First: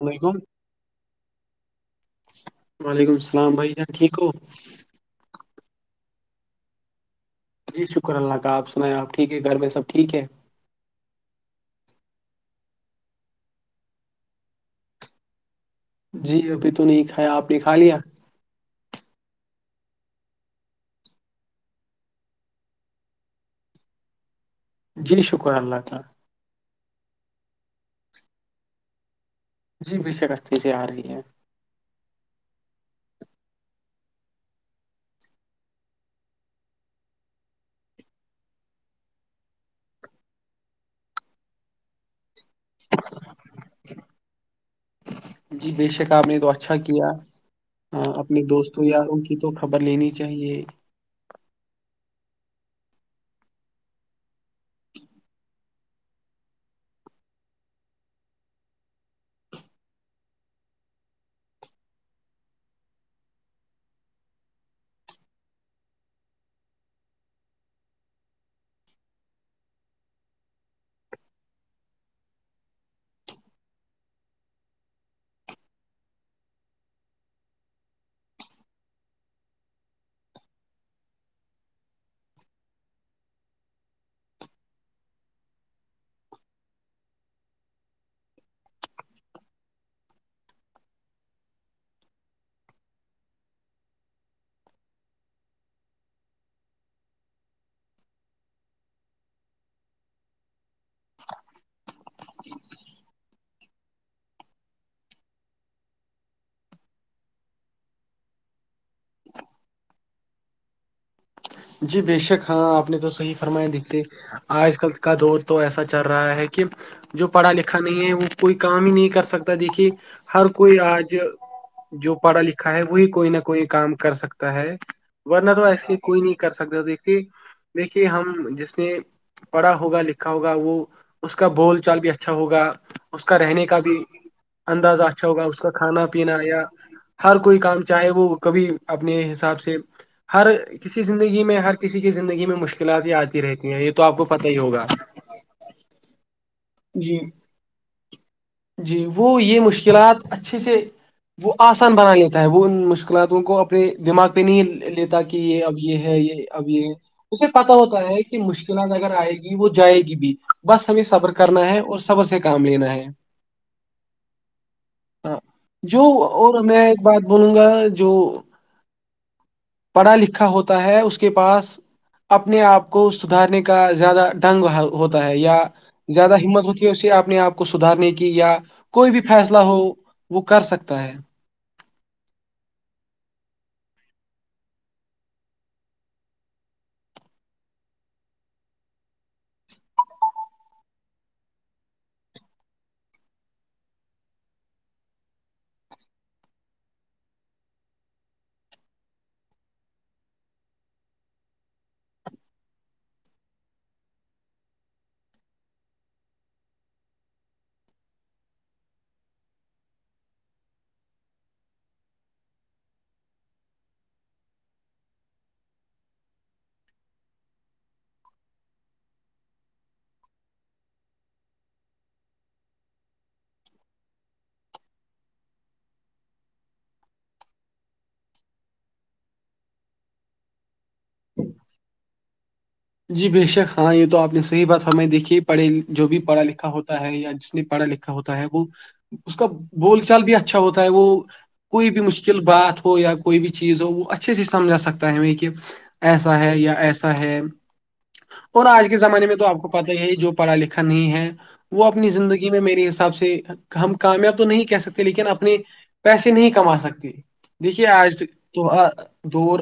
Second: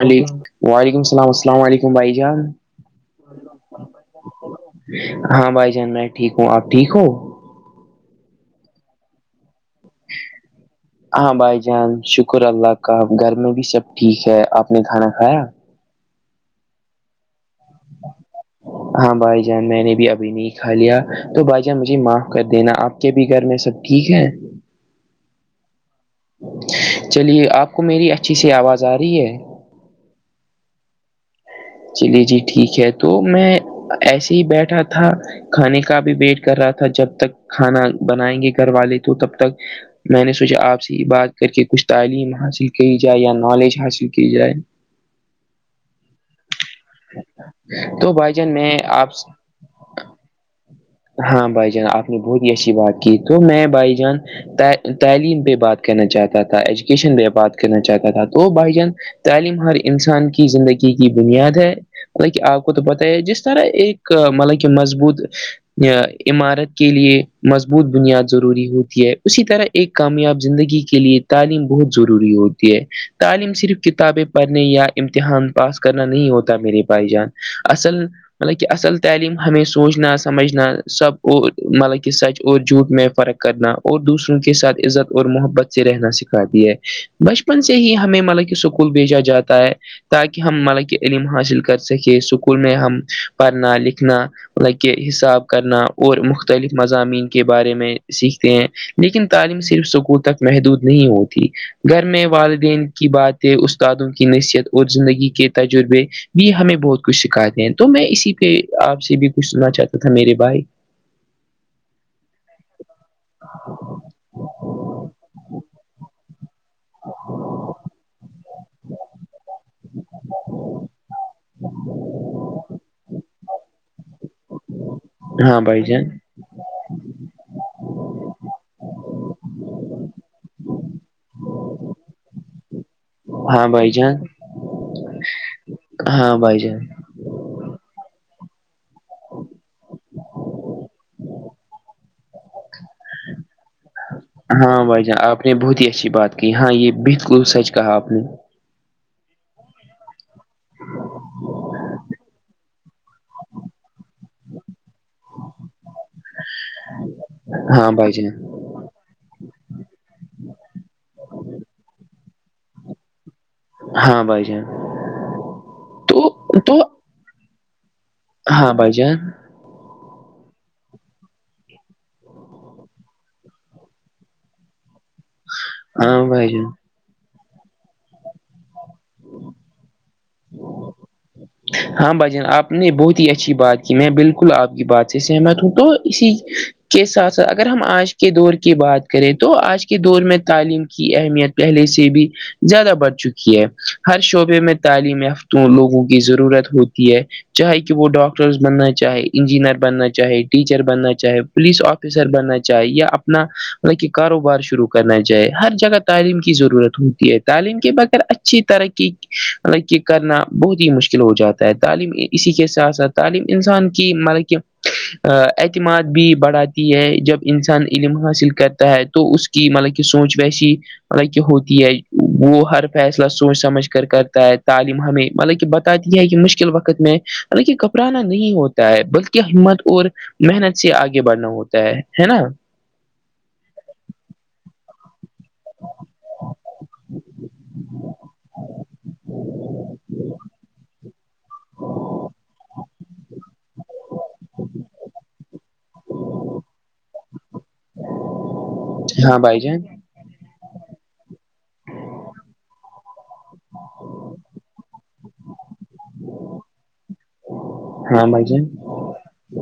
السلام علیکم وعلیکم السلام السلام علیکم بھائی جان وعلیکم السلام بھائی جان ٹھیک ہو ہاں بھائی جان میں ٹھیک ہوں آپ ٹھیک ہو جی شکر اللہ کا آپ سنایں آ ٹیک ہے گھر میں سب ٹھیک ہے ہاں بھائی جان شکر اللہ کا گھر میں بھی سب ٹھیک ہے آپ نے کھانا کھایا جی ابھی تو نہیں کھایا آپ نے کھا لیا ہاں بھائی جان میں نے بھی ابھی نہیں کھا لیا تو بھائی جان مجھے معاف کر دینا آپ کے بھی گھر میں سب ٹھیک ہے جی شکر اللہ تعالی چلیے آپ کو میری اچھی سی آواز آ رہی ہے جی بے شکت چیزیں آ رہی ہے [unintelligible] چلیے جی ٹھیک ہے تو میں ایسے ہی بیٹھا تھا کھانے کا بھی ویٹ کر رہا تھا جب تک کھانا بنائیں گے گھر والے تو تب تک میں نے سوچا آپ سے ہی بات کر کے کچھ تعلیم حاصل کی جائے یا نالج حاصل کی جائے جی بے شک آپ نے تو اچھا کیا تو بھائی اپنے جان میں دوستوں یار آپ ان کی تو خبر لینی چاہیے ہاں بھائی جان آپ نے بہت ہی اچھی بات کی تو میں بھائی جان تعلیم پہ بات کرنا چاہتا تھا ایجوکیشن پہ بات کرنا چاہتا تھا تو بھائی جان تعلیم ہر انسان کی زندگی کی بنیاد ہے مطلب کہ آپ کو تو پتہ ہے جس طرح ایک مطلب کہ مضبوط عمارت کے لیے مضبوط بنیاد ضروری ہوتی ہے اسی طرح ایک کامیاب زندگی کے لیے تعلیم بہت ضروری ہوتی ہے تعلیم صرف کتابیں پڑھنے یا امتحان پاس کرنا نہیں ہوتا میرے بھائی جان اصل مطلب کہ اصل تعلیم ہمیں سوچنا سمجھنا سب اور مطلب کہ سچ اور جھوٹ میں فرق کرنا اور دوسروں کے ساتھ عزت اور محبت سے رہنا سکھاتی ہے بچپن سے ہی ہمیں مطلب کہ اسکول بھیجا جاتا ہے تاکہ ہم مالا کی علم حاصل کر سکیں اسکول میں ہم پڑھنا لکھنا ل کہ حساب کرنا اور مختلف مضامین کے بارے میں سیکھتے ہیں لیکن تعلیم صرف سکول تک محدود نہیں ہوتی گھر میں والدین کی باتیں استادوں کی نصیحت اور زندگی کے تجربے بھی ہمیں بہت کچھ سکھاتے ہیں تو میں اسی پہ آپ سے بھی کچھ سنا چاہتا تھا میرے بھائی جی بے شک ہاں آپ نے تو صحیح فرمائے دکھتے آج کل کا دور تو ایسا چل رہا ہے کہ جو پڑھا لکھا نہیں ہے وہ کوئی کام ہی نہیں کر سکتا دیکھیے ہر کوئی آج جو پڑھا لکھا ہے وہی کوئی نہ کوئی کام کر سکتا ہے ورنہ ہاں تو بھائی ایسے جان کوئی نہیں کر سکتے ہو دیکھیے دیکھیے ہم جس نے پڑھا ہوگا لکھا ہوگا وہ اس کا بول چال بھی اچھا ہوگا اس کا رہنے ہاں کا بھائی بھی جان اندازہ اچھا ہوگا اس کا کھانا ہاں پینا بھائی یا جان ہر کوئی کام چاہے وہ کبھی اپنے حساب سے ہر کسی کی زندگی میں ہر کسی کی زندگی میں مشکلات یہ آتی رہتی ہیں یہ تو آپ کو پتہ ہی ہاں ہوگا بھائی جان آپ نے بہت ہی اچھی بات کی ہاں یہ جی بالکل سچ کہا آپ نے جی وہ یہ مشکلات اچھے سے وہ آسان بنا لیتا ہے وہ ان مشکل اکلااتوں کو اپنے دماغ پہ نہیں لیتا کہ یہ اب یہ ہے یہ ابھی اسے پتا ہاں ہوتا بھائی ہے جان کہ مشکلات اگر آئے گی وہ جائے گی بھی بس ہمیں صبر کر کرنا ہے اور سبر سے کام لینا ہے ہاں بھائی جان ہاں جو تو اور تو میں ایک بات بولوں گا جو ہاں بھ جان پڑھا لکھا ہوتا ہے اس کے پاس اپنے آپ کو سدھارنے کا زیادہ ڈنگ ہوتا ہے یا ہاں زیادہ بھائی ہمت جان ہوتی اسے اپنے آپ کو سدھارنے کی یا کوئی بھی فیصلہ ہو وہ کر سکتا ہے ہاں بھجن آپ نے بہت ہی اچھی بات کی میں بالکل آپ کی بات سے سہمت ہوں تو اسی کے ساتھ ساتھ اگر ہم آج کے دور کی بات کریں تو آج کے دور میں تعلیم کی اہمیت پہلے سے بھی زیادہ بڑھ چکی ہے ہر شعبے میں تعلیم یافتوں لوگوں کو کی ضرورت ہوتی ہے چاہے کہ وہ ڈاکٹرس بننا چاہے انجینئر بننا چاہے ٹیچر بننا چاہے پولیس آفیسر بننا چاہے یا اپنا مطل کہ کاروبار شروع کرنا چاہے ہر جگہ تعلیم کی ضرورت ہوتی ہے تعلیم کے بغیر اچھی طرقی کرنا بہت مشکل ہو جاتا ہے تعلیم اسی کے ساتھ ساتھ تعلیم انسان کی مطلب کہ اعتماد بھی بڑھاتی ہے جب انسان علم حاصل کرتا ہے تو اس کہ مطلب کہ سوچ ویسی مطلب کہ ہوتی ہے وہ ہر فیصلہ سوچ سمجھ کر کرتا ہے تعلیم ہمیں مطلب کہ بتاتی ہے کہ مشکل وقت میں مطلب کہ گھبرانا نہیں ہوتا ہے بلکہ ہمت اور محنت سے آگے بڑھنا ہوتا ہے ہے نا جی بےشک ہاں یہ تو آپ نے صح بات ہم دیکھی پڑے جو بھی پڑھا لکھا ہوتا ہے یا جس نے پڑھا لکھا ا ہوتا ہے وہ اس کا بول چال بھی اچھا ہوتا ہے وہ کوئی بھی مشکل بات ہو یا کوئی بھی چیز ہو وہ اچھے سے سمجھا سکتا ہے ہمیں کہ ایسا ہے یا ایسا ہے اور آج کے زمانے میں ہاں تو بھائی آپ کو جان پتا ہی ہے جو پڑھا لکھا نہیں ہے وہ اپنی زندگی میں میرے حساب سے ہم کامیاب تو نہیں کہہ سکتے لیکن اپنے پیسے نہیں کما سکتے دیکھیے آج ہاں بھائی جان تو دور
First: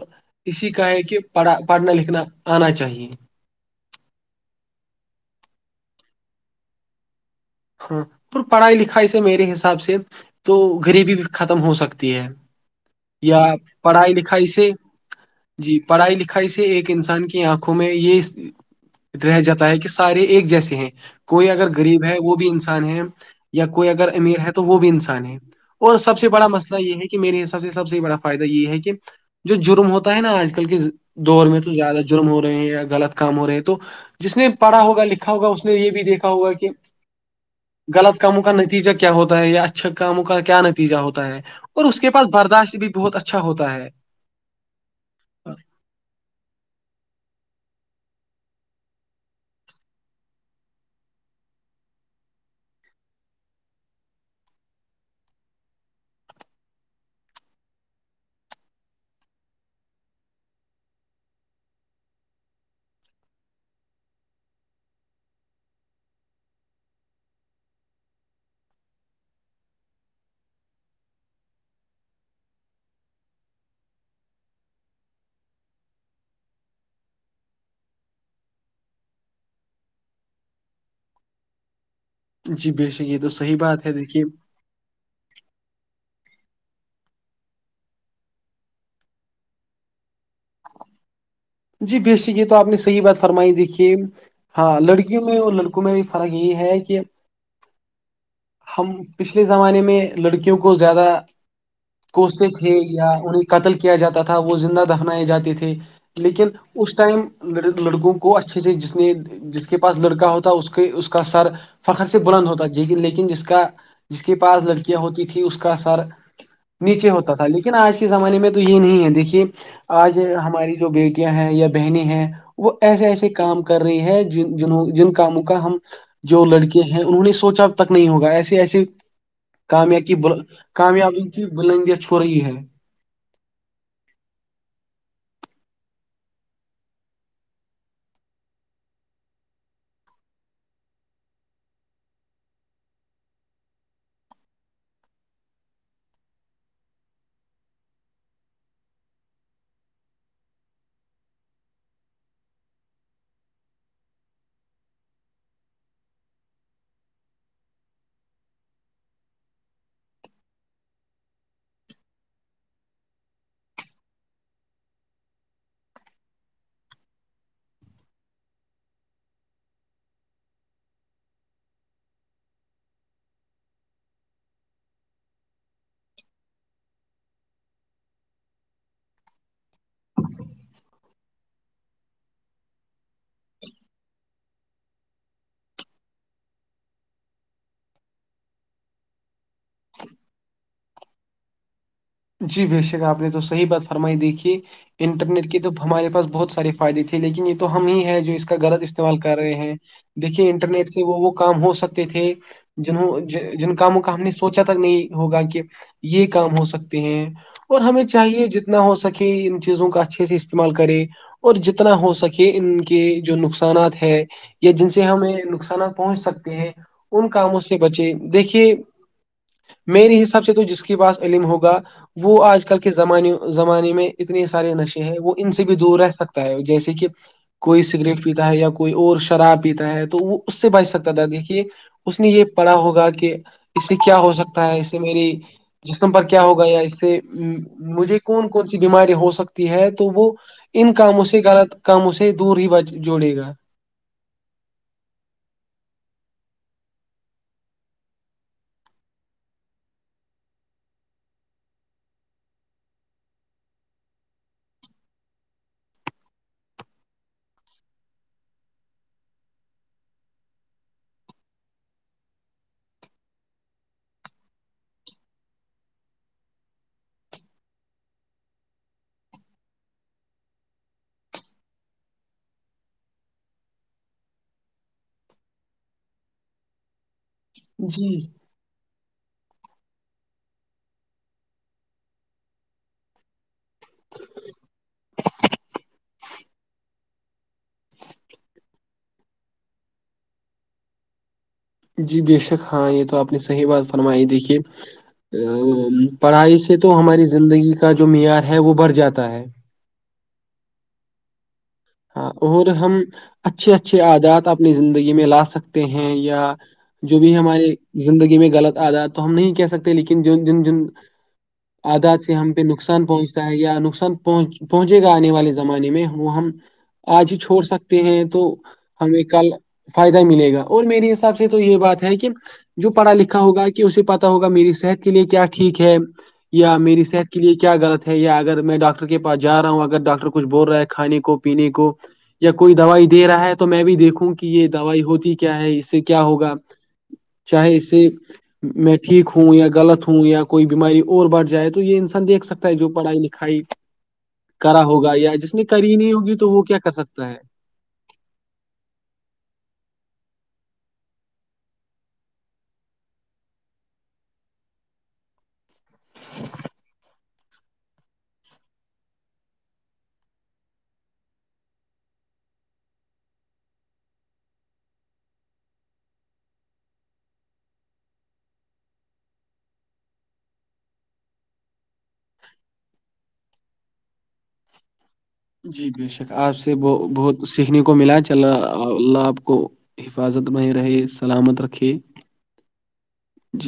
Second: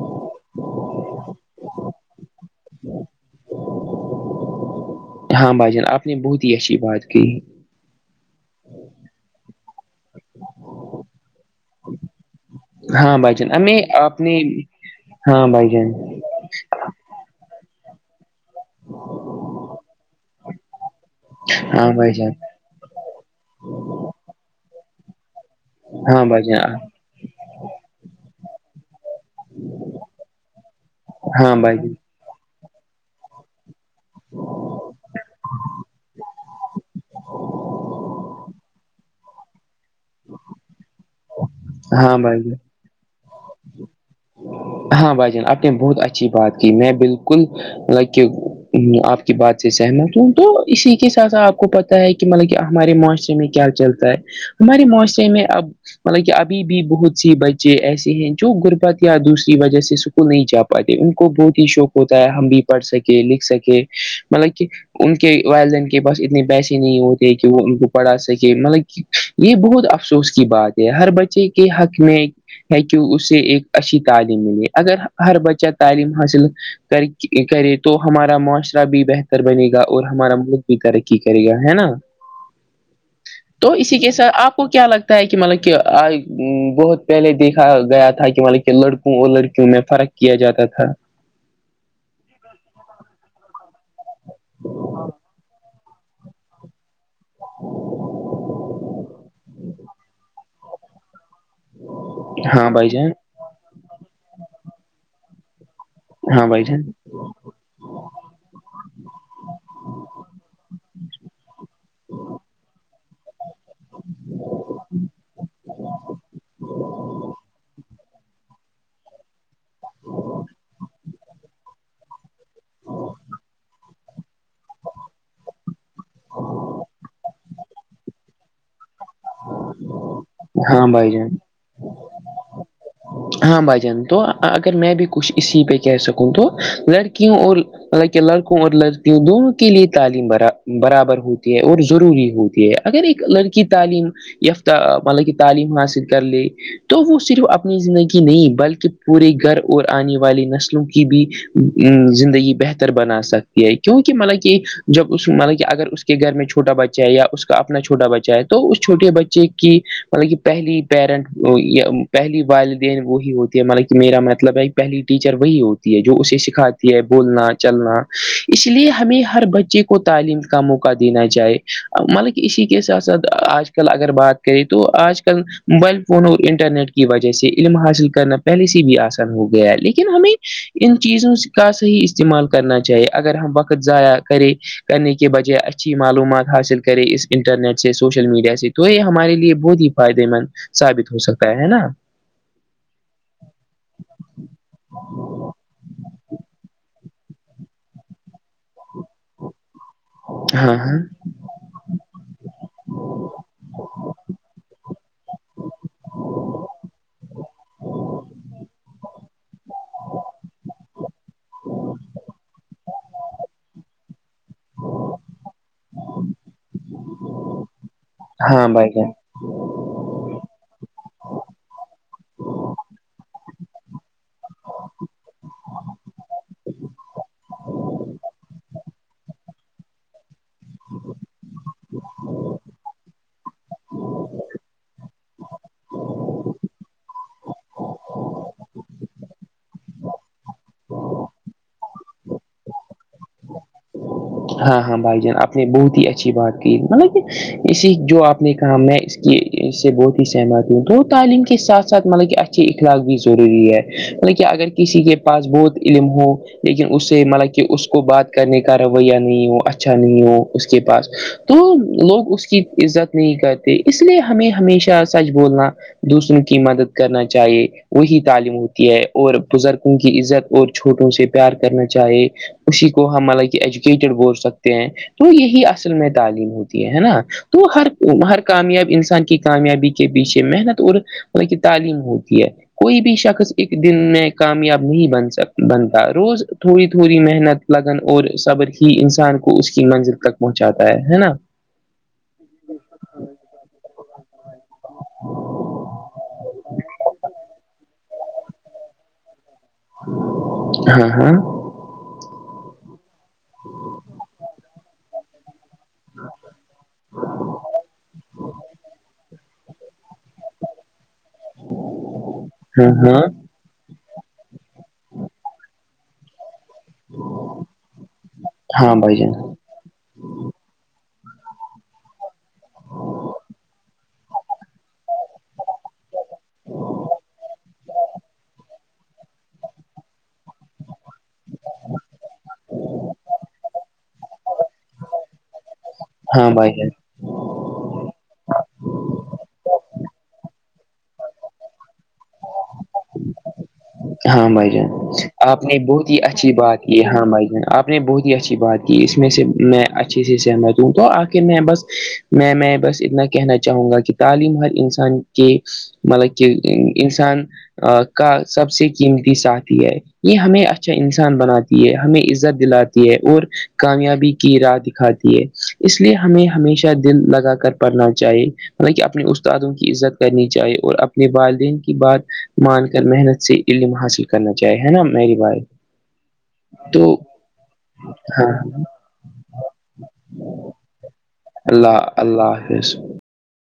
اسی کا ہے کہ پڑھا پڑھنا لکھنا آنا چاہیے ہاں بھائی جان آپ نے بہت ہی اچھی بات کی ہاں اور پڑھائی لکھائی سے میرے حساب سے تو غریبی بھی ختم ہو سکتی ہے ہاں بھائی یا جان ہمیں پڑھائی آپ نے لکھائی سے ہاں بھائی جی جان پڑھائی لکھائی سے ایک انسان کی آنکھوں میں یہ رہ جاتا ہے کہ سارے ایک جیسے ہیں کوئی اگر ہاں غریب بھائی ہے جان وہ بھی انسان ہے یا کوئی اگر امیر ہے تو وہ بھی انسان ہے اور سب ہاں سے بھائی بڑا جان مسئلہ یہ ہے کہ میرے حساب سے سب سے بڑا فائدہ یہ ہے کہ جو جرم ہوتا ہے نا آج کل کے دور ہاں میں تو بھائی جان زیادہ جرم ہو رہے ہیں یا غلط کام ہو رہے ہیں تو جس نے پڑھا ہوگا لکھا ہوگا اس نے یہ بھی دیکھا ہوگا کہ غلط کاموں کا نتیجہ کیا ہوتا ہے یا اچھا کاموں کا کیا نتیجہ ہوتا ہے اور اس کے ہاں پاس بھائی جان برداشت بھی بہت اچھا ہوتا ہے ہاں بھائی جان آپ نے بہت اچھی بات کی میں باطللب کہ آپ کی بات سے سہمت ہوں تو اسی کے ساتھ ساتھ آپ کو پتہ ہے کہ مطلب کہ ہمارے معاشرے میں کیا چلتا ہے ہمارے معاشرے میں اب مطلب کہ ابھی بھی بہت سی بچے ایسے ہیں جو غربت یا دوسری وجہ سے سکول نہیں جا پاتے ان کو بہت ہی شوق ہوتا ہے ہم بھی پڑھ سکے لکھ سکے مطلب کہ ان کے والدین کے پاس اتنے پیسے نہیں ہوتے کہ وہ ان کو پڑھا سکے مطلب کہ یہ بہت افسوس کی بات ہے ہر بچے کے حق میں ہے کہ اس سے ایک اچھی تعلیم ملیے اگر ہر بچہ تعلیم حاصل کر کرے تو ہمارا معاشرہ بھی بہتر بنے گا اور ہمارا ملک بھی ترقی کرے گا ہے نا جی بے شک یہ تو صحیح بات ہے اسی کے دیکھیے ساتھ اپ کو کیا لگتا ہے کہ مطلب کہ بہت پہلے دیکھ گیا تھا کہ مطلب کہ لڑکوں اور لڑکیوں میں فرق کیا جاتا تھا جی بے شک یہ تو آپ نے صحیح بات فرمائی دیکھی ہاں لڑکیوں میں اور لڑکوں میں بھی فرق یہ ہے کہ ہم پچھلے زمانے میں لڑکیوں کو کو زیادہ کوستے ہاں تھے بھائی یا جان انہیں قتل کیا جاتا تھا وہ زندہ دفنائیں جاتے تھے ہاں لیکن بھائی جان اس ٹائم لڑکوں کو اچھے سے جس نے جس کے پاس لڑکا ہوتا اس کے اس کا سر فخر سے بلند ہوتا لیکن جس کا جس کے پاس لڑکیاں ہوتی تھیں اس کا سر نیچے ہوتا تھا لیکن آج کے زمانے میں تو یہ نہیں ہے دیکھیے آج ہماری جو بیٹیاں ہیں یا بہنییں ہیں وہ ایسے ایسے کام کر رہی ہے جن جنوں جن کاموں کا ہم جو لڑکے ہیں انہوں نے سوچا تک نہیں ہوگا ایسے ایسے کامیا کی ہاں بھائی کامیابی جان کی بلندیاں چھو رہی ہے [inaudible] ہاں بھائی جان تو اگر میں بھی کچھ اسی پہ کہہ سکوں تو لڑکیوں اور حالانکہ لڑکوں اور لڑکیوں دونوں کے لیے تعلیم برابر ہوتی ہے اور ضروری ہوتی ہے اگر ایک لڑکی تعلیم یافتہ مطلب کہ تعلیم حاصل کر لے تو وہ صرف اپنی زندگی نہیں بلکہ پورے گھر اور آنے والی نسلوں کی بھی زندگی بہتر بنا سکتی ہے کیونکہ مطلب کہ جب اس مطلب کہ اگر اس کے گھر میں چھوٹا بچہ ہے یا اس کا اپنا چھوٹا بچہا ہے تو اس چھوٹے بچے کی مطلب کہ پہلی پیرنٹ پہلی والدین وہی ہوتی مطلب کہ میرا مطلب ہے پہلی ٹیچر وہی ہوتی ہے جو اسے سکھاتی ہے بولنا چلنا اس لیے ہمیں ہر بچے کو تعلیم کا موقع دینا چاہئے مطلب اسی کے ساتھ ساتھ آج کل اگر بات کریں تو آج کل موبائل فون اور انٹرنیٹ کی وجہ سے علم حاصل کرنا پہلے سے بھی آسان ہو گیا ہے لیکن ہمیں ان چیزوں کا صحیح استعمال کرنا چاہیے اگر ہم وقت وقت ضایع کرے کرنے کے بجائے اچھی معلومات حاصل کرے اس انٹرنیٹ سے سوشل میڈیا سے تو یہ ہمارے لیے بہت ہی فائدے مند ثابت ہو سکتا ہے ہے نا جی بے شک آپ نے تو صحیح بات فرمائی دییکھی انٹرنیٹ کے تو ہمارے پاس بہت سارے فائدے تھے لیکن یہ تو ہم ہی ہے جو اس کا غلط استعمال کر رہے ہیں دیکھیے ہاں انٹرنیٹ ہاں سے وہ وہ کام ہو سکتے تھے جنوں جن کاموں کا ہم نے سوچا تھاک نہیں ہوگا کہ یہ کام ہو سک ہیں اور ہمیں چاہیے جتنا ہو سکے ان چیزوں کا اچھے سے استعمال کرے اور جتنا ہو سکے ان کے جو نقصانات ہے یا جن سے ہمیں نقصانات پہنچ سکتے ہیں ان کاموں سے بچے ہاں دیکھیے بھائی جان میرے حساب سے تو جس کے پاس علم ہوگا وہ آج کل کے زمانے زمانے میں اتنے سارے نشے ہیں وہ ان سے بھی دور رہ سکتا ہے جیسے کہ کوئی سگریٹ پیتا ہے یا کوئی اور شراب پیتا ہے تو وہ اس سے بچ سکتا تھا دیکھیے اس نے یہ پڑھا ہوگا کہ اس سے کیا ہو سکتا ہے اس سے میری جسم پر کیا ہوگا یا اس سے مجھے کون کون سی بیماری ہو سکتی ہے تو وہ ان کاموں سے غلط کاموں سے دور ہی ب جوڑے گا ہاں ہاں بھائی جان آپ نے بہت ہی اچھی بات کی مطلب کہ اسی جو آپ نے کہا میں کہ اس سے بہت ہی سہمت ہو دو تعلیم کے ساتھ ساتھ مطلب کہ اچھے اخلاق بھی ضروری ہے مطلب کہ اگر کسی کے پاس بہت علم ہو لیکن اس سے مطلب کہ اس کو بات کرنے کا رو یا نہیں ہو اچھا نہیں ہو اس کے پاس تو لوگ اس کی عزت نہیں کرتے اس لیے ہمیں ہمیشہ سچ بولنا دوسروں کی مدد کرنا چاہیے وہی تعلیم ہوتی ہے اور بزرگوں کی عزت اور چھوٹوں سے پیار کرنا چاہے اسی کو ہملب سک ہیں تو یہ ا میں تعلیم ہوتیا تو ہ جی ہ کامیاب انسان کی کامیابی کے پیچھے محنت اور مطل کی تعلیم ہوتی ہے کوئی بھی شخص ایک دن میں کامیاب نہیں بن سک بنتا روز تھوڑی تھوڑی محنت لگن اور صبر ہی انسان کو اس کی منزل تک پہنچاتا ہے ہے نا جی بے شک ہاں یہ تو آپنی صحیح بات فرمائی دیکھیے پڑھائی سے تو ہماری زندگی کا جو معیار ہے وہ بڑھ جاتا ہے ہاں ہوں ہاں اور ہم اچھے اچھے عادات اپنی زندگی میں لا سکتے ہیں یا جو بھی ہماریے زندگی میں غلط آدا تو ہم نہیں کہہ سکتے لیکن جن جن جن آدات سے ہم پہ ہاں نقصان ہاں پہنچتا یا نقصان پہن پہنچے گا آنے والے زمانے میں وہ ہم آج ہی چھوڑ سکتے ہیں تو ہاں بھائی ہمیں جان کل فائدہ ملے گا اور میرے حساب سے تو یہ بات ہے کہ جو پڑھا لکھا ہوگا کہ اسے پتا ہوگا میری صحت کے لیے کیا ٹھیک ہے یا میری صحت کے لیے کیا غط ہے یا اگر میں ڈاکٹر کے پا جا رہا ہوں اگر ڈاکٹر کچھ بول رہا ہے کھانے کو پینے کو یا کوئی دوائی دے رہا ہے تو میں بھی دیکھوں کہ یہ دوائی ہوتی کیا ہے اس سے کیا ہاں ہوگا بھائی جان چاہے اسے میں ٹھیک ہوں یا غط ہوں یا کوئی بیماری اور بڑھ جائے تو یہ انسان دیکھ سکتا ہے جو پڑھائی لکھائی ہاں بھائی کرا جان ہوگا یا جس آپ نے کری بہت نہیں ہی ہوگی تو اچھی وہ کیا بات کر یہ ہماں سکتا ہے بائی جن آپ نے بہت ہی اچھی بات کی اس میں سے میں اچھے سے سہمت ہوں تو آخر میں بس میں میں بس اتنا کہنا چاہوں گا کہ تعلیم ہر انسان کے مطلب کہ کسان کا سب سے قیمتی ساتھی ہے یہ ہمیں اچھا انسان بناتی ہے ہمیں عزت دلاتی اور کامیابی کی راہ دکھاتی ہے اس لیے ہمیں ہمیشہ دل لگا کر پڑھنا چاہیے مط کہ اپنے استادوں کی عزت کرنی چاہیے اور اپنے والدین بات مان کر محنت سے علم حاصل کرنا چاہے ہے نا میری بھائی جی بے شک آپ سے تو بہت سیکھنے کو ملا چ ہاں اللہ آپ کو [unintelligible] حفاظت میں رہے سلامت رکھے اللہ اللہ حافظ جی